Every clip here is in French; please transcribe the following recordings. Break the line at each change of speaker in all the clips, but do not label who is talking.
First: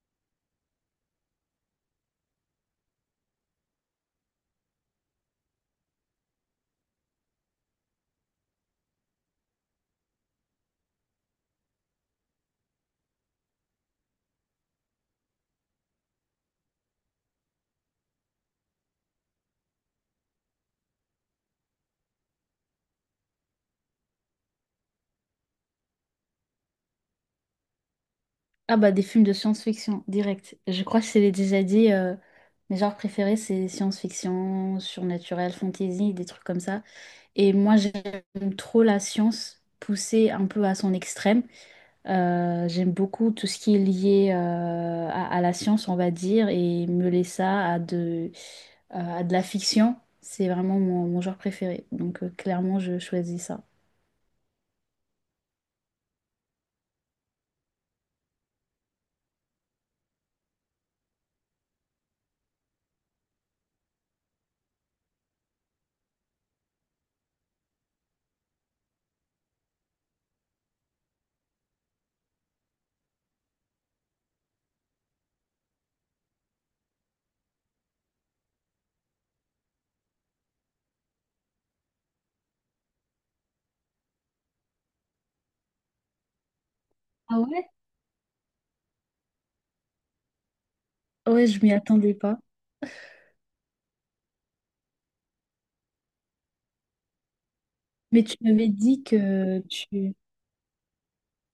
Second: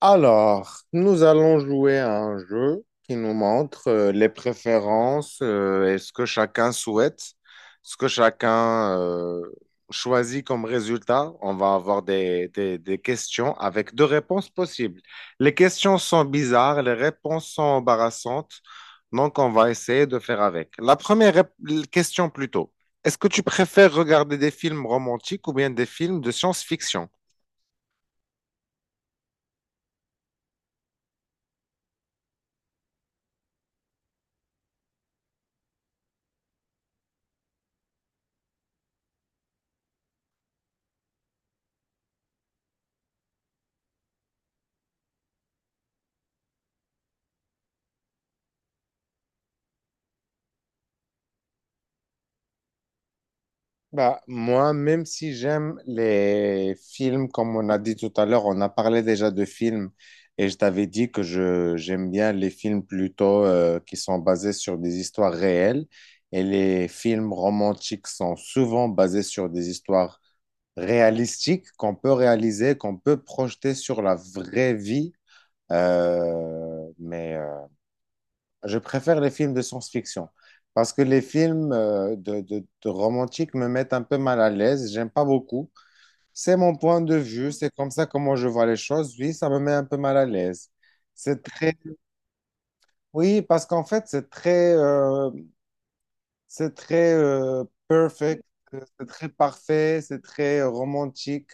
Alors, nous allons jouer à un jeu qui nous montre les préférences et ce que chacun souhaite, ce que chacun choisit comme résultat. On va avoir des questions avec deux réponses possibles. Les questions sont bizarres, les réponses sont embarrassantes, donc on va essayer de faire avec. La première question plutôt, est-ce que tu préfères regarder des films romantiques ou bien des films de science-fiction?
Ah bah des films de science-fiction, direct. Je crois que je te l'ai déjà dit, mes genres préférés c'est science-fiction, surnaturel, fantasy, des trucs comme ça. Et moi j'aime trop la science poussée un peu à son extrême. J'aime beaucoup tout ce qui est lié à la science, on va dire, et mêler ça à de la fiction. C'est vraiment mon genre préféré. Donc clairement je choisis ça.
Bah, moi, même si j'aime les films, comme on a dit tout à l'heure, on a parlé déjà de films et je t'avais dit que j'aime bien les films plutôt qui sont basés sur des histoires réelles et les films romantiques sont souvent basés sur des histoires réalistiques qu'on peut réaliser, qu'on peut projeter sur la vraie vie. Euh, mais euh, je préfère les films de science-fiction parce que les films de romantique me mettent un peu mal à l'aise. J'aime pas beaucoup. C'est mon point de
Ah
vue.
ouais?
C'est comme ça comment je vois les choses. Oui, ça me met un peu mal à l'aise. C'est
Ouais, je m'y
très.
attendais pas.
Oui, parce qu'en fait, c'est très. C'est très
Mais tu
perfect.
m'avais dit
C'est très
que
parfait.
tu...
C'est très romantique.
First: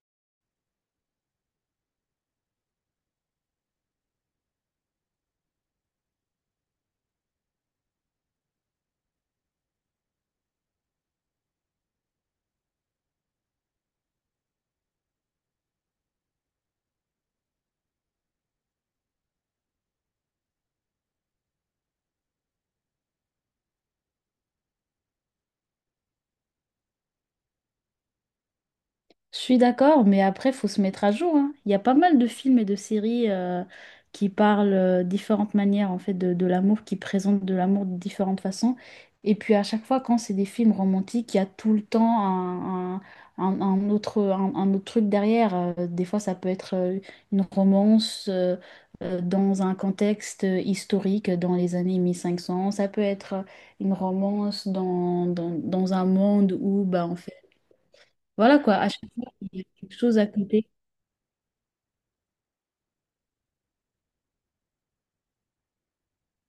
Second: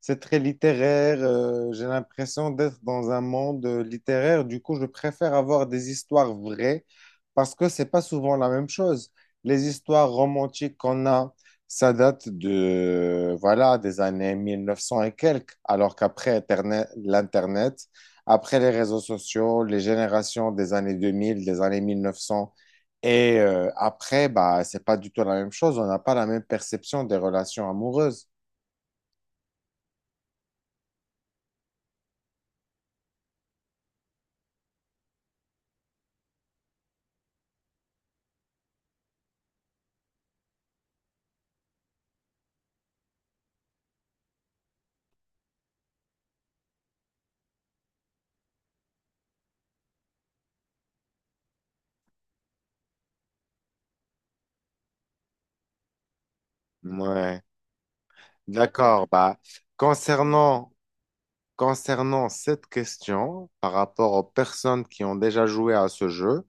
C'est très littéraire. J'ai l'impression d'être dans un monde littéraire. Du coup, je préfère avoir des histoires vraies parce que c'est pas souvent la même chose. Les histoires romantiques qu'on a, ça date de, voilà, des années 1900 et quelques, alors qu'après l'Internet, après les réseaux sociaux, les générations des années 2000 des années 1900 et après, bah, c'est pas du tout la même chose. On n'a pas la même perception des relations amoureuses.
Je suis d'accord, mais après, faut se mettre à jour, hein. Il y a pas mal de films et de séries qui parlent différentes manières en fait de l'amour, qui présentent de l'amour de différentes façons. Et puis à chaque fois, quand c'est des films romantiques, il y a tout le temps un autre truc derrière. Des fois, ça peut être une romance dans un contexte historique dans les années 1500. Ça peut être une romance dans un monde où bah, en fait,
Ouais.
voilà quoi, à chaque
D'accord.
fois
Bah,
il y a quelque chose à côté,
concernant, concernant cette question par rapport aux personnes qui ont déjà joué à ce jeu,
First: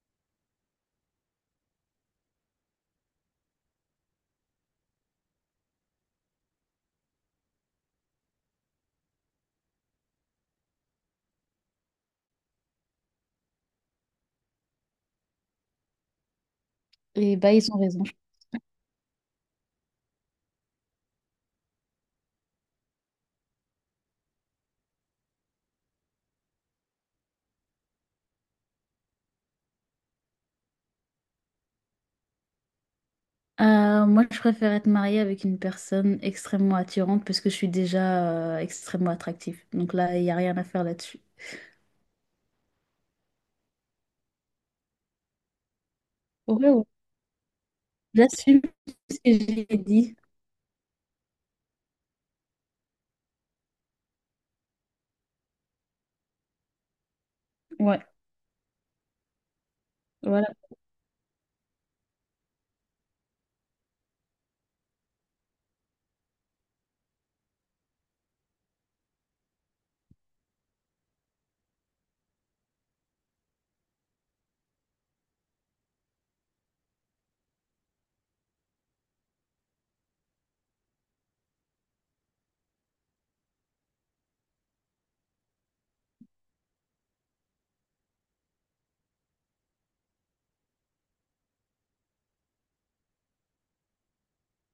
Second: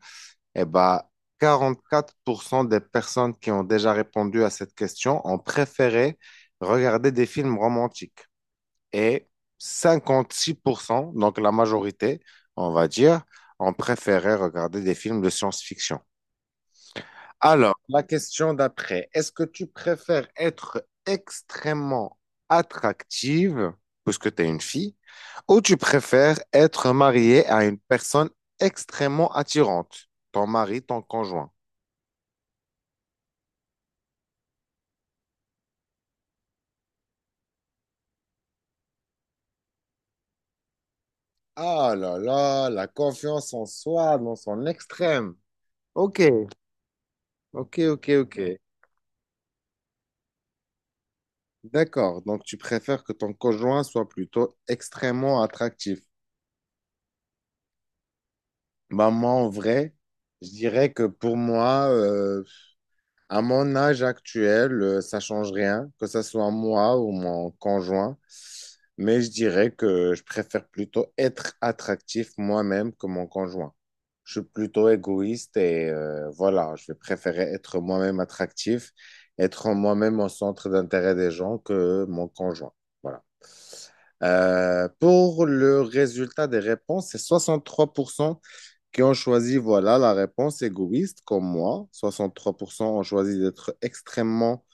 eh bah, 44% des personnes qui ont déjà répondu à cette question ont préféré regarder des films romantiques. Et 56%, donc la majorité, on va dire, ont préféré regarder des films de science-fiction.
et bah ils ont
Alors, la
raison.
question d'après, est-ce que tu préfères être extrêmement attractive, puisque tu es une fille, ou tu préfères être mariée à une personne extrêmement attirante, ton mari, ton conjoint?
Moi, je préfère être mariée avec une personne extrêmement attirante parce que je suis déjà extrêmement attractive. Donc là, il n'y a rien à faire là-dessus.
Ah là là, la confiance en soi dans son extrême. Ok,
Ouais, ouais.
ok, ok, ok.
J'assume ce que j'ai dit.
D'accord, donc tu préfères que ton conjoint soit plutôt extrêmement attractif.
Ouais,
Bah moi, en vrai,
voilà.
je dirais que pour moi, à mon âge actuel, ça change rien, que ce soit moi ou mon conjoint. Mais je dirais que je préfère plutôt être attractif moi-même que mon conjoint. Je suis plutôt égoïste et voilà, je vais préférer être moi-même attractif, être moi-même au centre d'intérêt des gens que mon conjoint. Voilà. Pour le résultat des réponses, c'est 63% qui ont choisi, voilà, la réponse égoïste, comme moi. 63% ont choisi d'être extrêmement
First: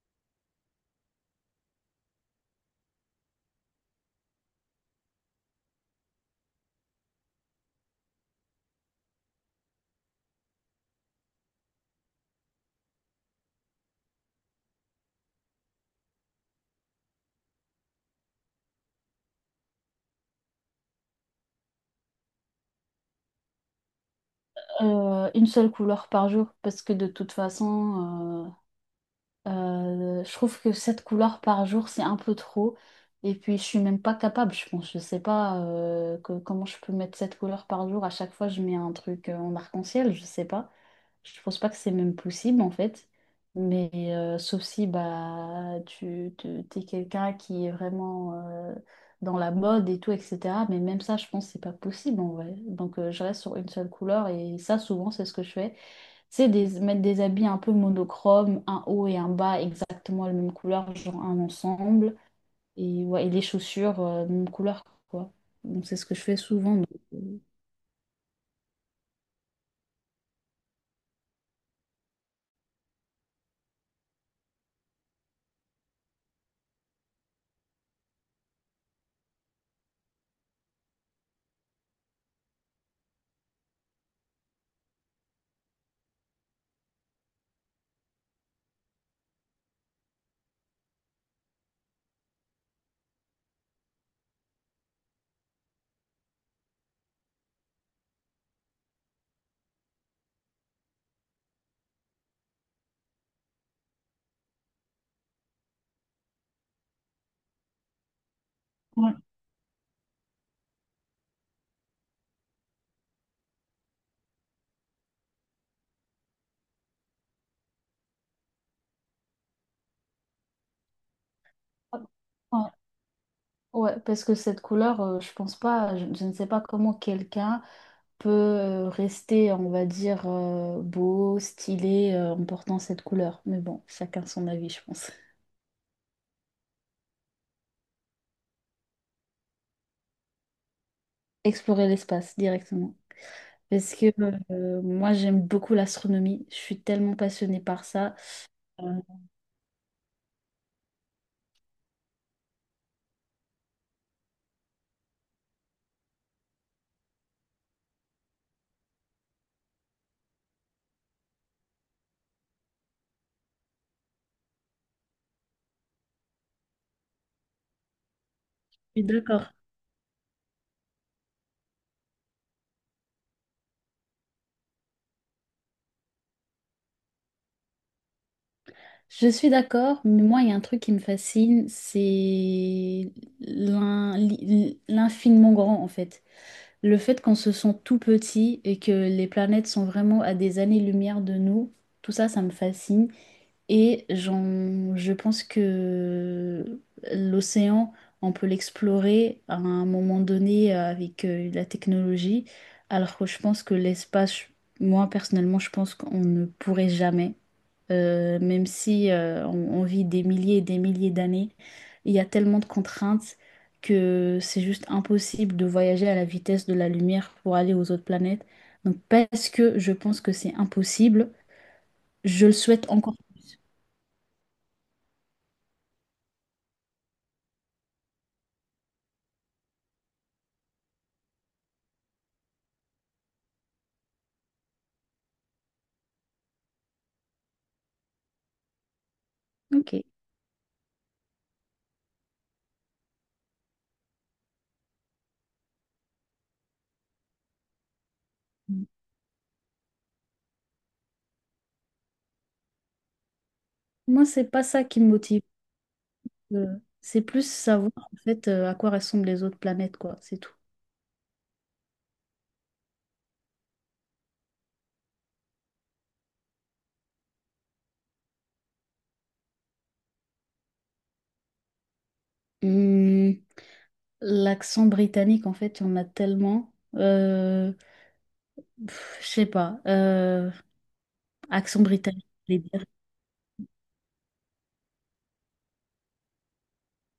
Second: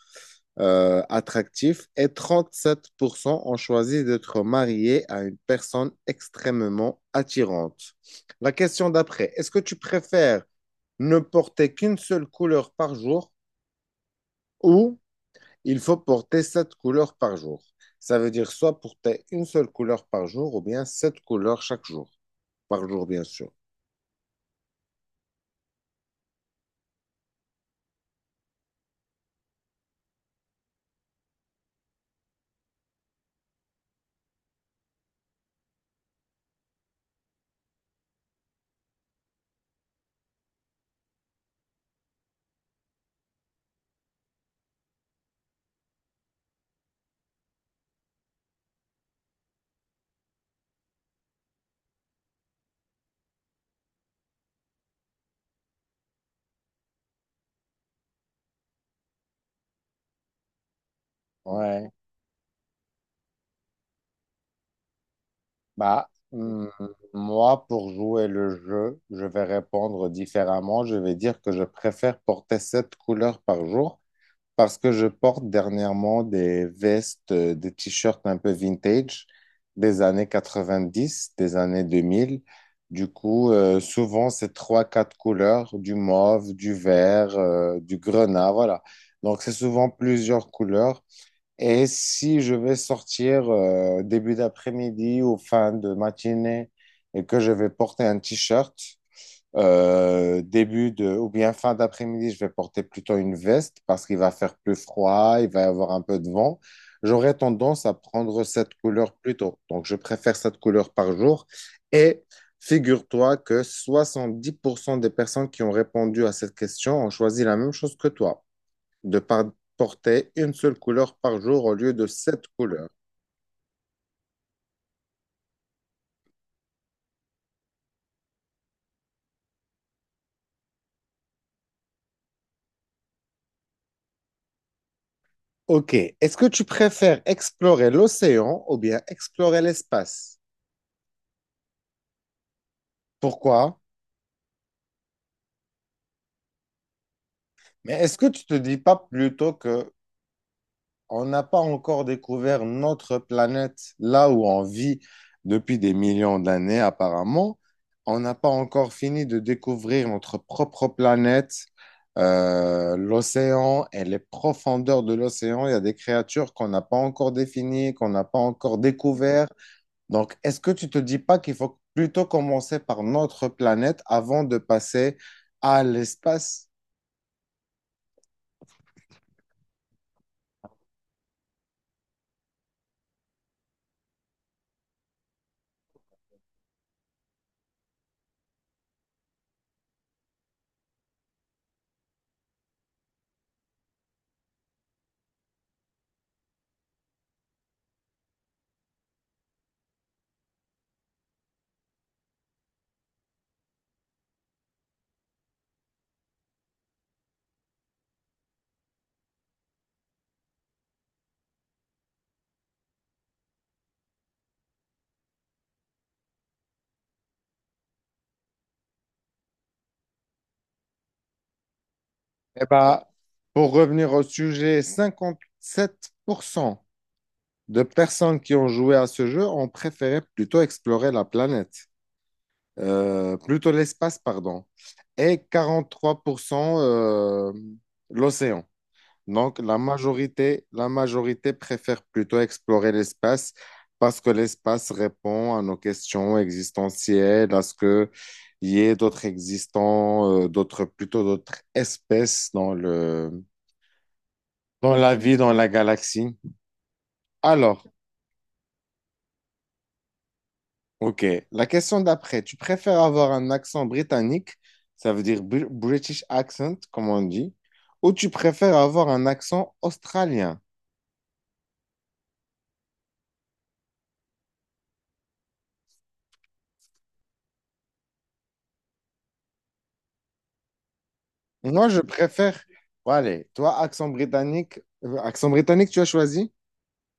attractifs et 37% ont choisi d'être mariés à une personne extrêmement attirante. La question d'après, est-ce que tu préfères ne porter qu'une seule couleur par jour ou il faut porter sept couleurs par jour? Ça veut dire soit porter une seule couleur par jour ou bien sept couleurs chaque jour, par jour, bien sûr.
Une seule couleur par jour parce que de toute façon, je trouve que 7 couleurs par jour, c'est un peu trop. Et puis, je suis même pas capable, je pense. Je sais pas comment je peux mettre 7 couleurs par jour. À chaque fois, je mets un truc en arc-en-ciel, je sais pas. Je pense pas que c'est même possible, en fait. Mais sauf si bah, t'es quelqu'un qui est vraiment dans la mode et tout, etc. Mais même ça, je pense que c'est pas possible, en vrai. Donc, je reste sur une seule couleur. Et ça, souvent, c'est ce que je fais, mettre des habits un peu monochromes, un haut et un bas exactement la même couleur, genre un
Ouais.
ensemble, et, ouais, et les chaussures, même couleur, quoi. Donc c'est ce
Bah,
que je fais
hmm,
souvent. Euh,
moi, pour jouer le jeu, je vais répondre différemment. Je vais dire que je préfère porter sept couleurs par jour parce que je porte dernièrement des vestes, des t-shirts un peu vintage des années 90 des années deux mille. Du coup, souvent, c'est trois, quatre couleurs, du mauve, du vert, du grenat, voilà. Donc, c'est souvent plusieurs couleurs. Et si je vais sortir début d'après-midi ou fin de matinée et que je vais porter un t-shirt, ou bien fin d'après-midi, je vais porter plutôt une veste parce qu'il va faire plus froid, il va y avoir un peu de vent. J'aurais tendance à prendre cette couleur
Ouais.
plus tôt. Donc, je préfère cette couleur par jour. Et figure-toi que 70% des personnes qui ont répondu à cette question ont choisi la même chose que toi de par- porter une seule couleur par jour au lieu de sept
Ouais,
couleurs.
ouais, parce que cette couleur, je pense pas, je ne sais pas comment quelqu'un peut rester, on va dire, beau, stylé, en portant cette couleur. Mais bon, chacun son avis, je pense.
Ok, est-ce que tu préfères explorer l'océan ou bien explorer l'espace?
Explorer l'espace directement.
Pourquoi?
Parce que moi, j'aime beaucoup l'astronomie. Je suis tellement passionnée par
Mais
ça.
est-ce que tu te dis
Euh,
pas plutôt que on n'a pas encore découvert notre planète, là où on vit depuis des millions d'années apparemment. On n'a pas encore fini de découvrir notre propre planète, l'océan et les profondeurs de l'océan. Il y a des créatures qu'on n'a pas encore définies, qu'on n'a pas encore
je suis
découvertes.
d'accord.
Donc, est-ce que tu te dis pas qu'il faut plutôt commencer par notre planète avant de passer à l'espace?
Je suis d'accord, mais moi, il y a un truc qui me fascine, c'est l'infiniment grand, en fait. Le fait qu'on se sent tout petit et que les planètes sont vraiment à des années-lumière de nous, tout ça, ça me fascine. Et je pense que l'océan, on peut l'explorer à un moment donné avec la technologie, alors que je pense que l'espace, moi personnellement, je pense qu'on ne pourrait jamais, même si on vit des milliers et des milliers d'années, il y a tellement de contraintes que c'est juste impossible de voyager à la vitesse de la lumière pour aller aux autres planètes. Donc parce que je pense que c'est impossible, je le
Eh
souhaite
ben,
encore plus.
pour revenir au sujet, 57% de personnes qui ont joué à ce jeu ont préféré plutôt explorer la planète, plutôt l'espace, pardon, et 43% l'océan. Donc
Ok.
la majorité préfère plutôt explorer l'espace parce que l'espace répond à nos questions existentielles, à ce que il y ait d'autres existants, plutôt d'autres espèces dans le,
Moi, c'est pas ça
dans
qui me
la vie,
motive.
dans la galaxie.
euh, c'est plus
Alors,
savoir en fait à quoi ressemblent les autres planètes, quoi. C'est tout.
ok. La question d'après, tu préfères avoir un accent britannique, ça veut dire British accent, comme on dit, ou tu préfères avoir un accent australien?
Hum, l'accent britannique, en fait, il y en a tellement. Pff, je sais pas. Accent
Moi, je
britannique, je
préfère.
voulais dire.
Bon, allez, toi, accent britannique, tu as choisi?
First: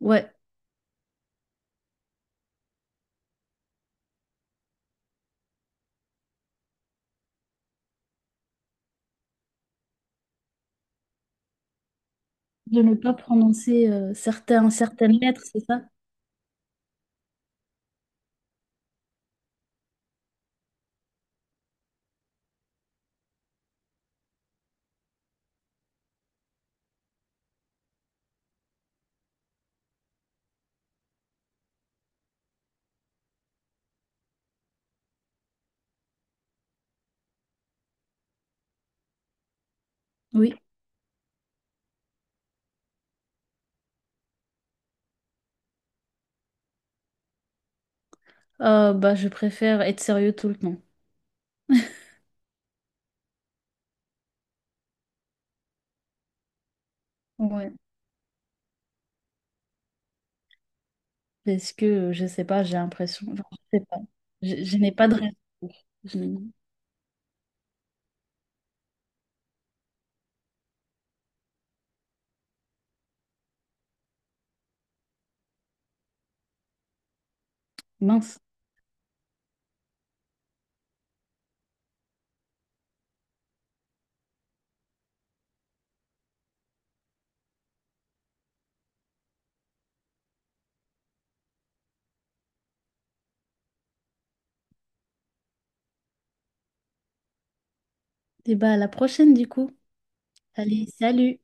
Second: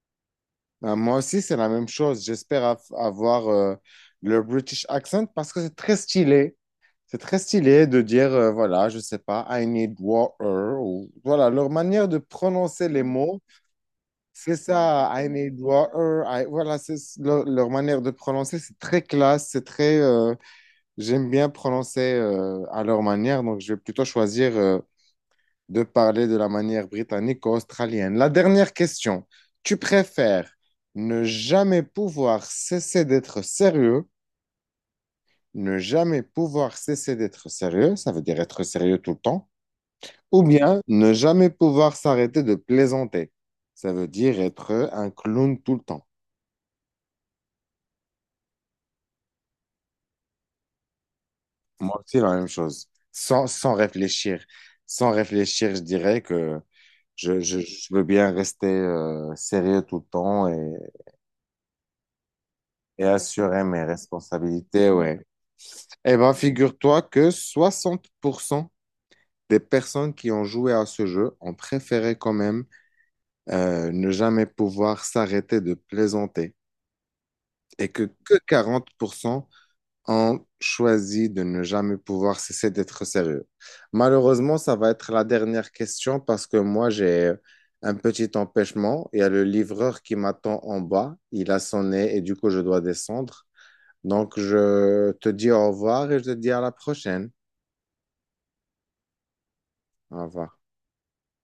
Ouais.
Ben, moi aussi, c'est la même chose. J'espère avoir le British accent parce que c'est très stylé. C'est très stylé de dire, voilà, je sais pas, I need water, ou voilà, leur manière de
De
prononcer
ne
les
pas
mots.
prononcer
C'est ça,
certaines
I
lettres,
need
c'est ça?
water. I- Voilà, c'est leur manière de prononcer, c'est très classe, c'est très. J'aime bien prononcer à leur manière, donc je vais plutôt choisir de parler de la manière britannique ou australienne. La dernière question, tu préfères ne jamais pouvoir cesser d'être sérieux, ne jamais pouvoir cesser d'être sérieux, ça veut dire être sérieux tout le temps, ou
Oui.
bien ne jamais pouvoir s'arrêter de plaisanter, ça veut dire être un clown tout le temps.
Bah, je préfère être sérieux tout le temps.
Moi aussi, la même chose. Sans, sans réfléchir. Sans réfléchir, je dirais que
Ouais.
je veux bien rester sérieux tout le temps
Parce que, je sais pas, j'ai
et
l'impression. Enfin,
assurer
je
mes
sais pas. Je
responsabilités,
n'ai pas de
ouais.
réponse.
Eh
Je
ben,
n'ai-
figure-toi que 60% des personnes qui ont joué à ce jeu ont préféré quand même ne jamais pouvoir s'arrêter de plaisanter que
Mince.
40% ont choisi de ne jamais pouvoir cesser d'être sérieux. Malheureusement, ça va être la dernière question parce que moi, j'ai un petit empêchement. Il y a le livreur qui m'attend en bas. Il a sonné et du coup, je dois descendre. Donc, je te dis au revoir et je te dis à la prochaine.
Et bah, à la prochaine, du coup.
Au revoir.
Allez, salut!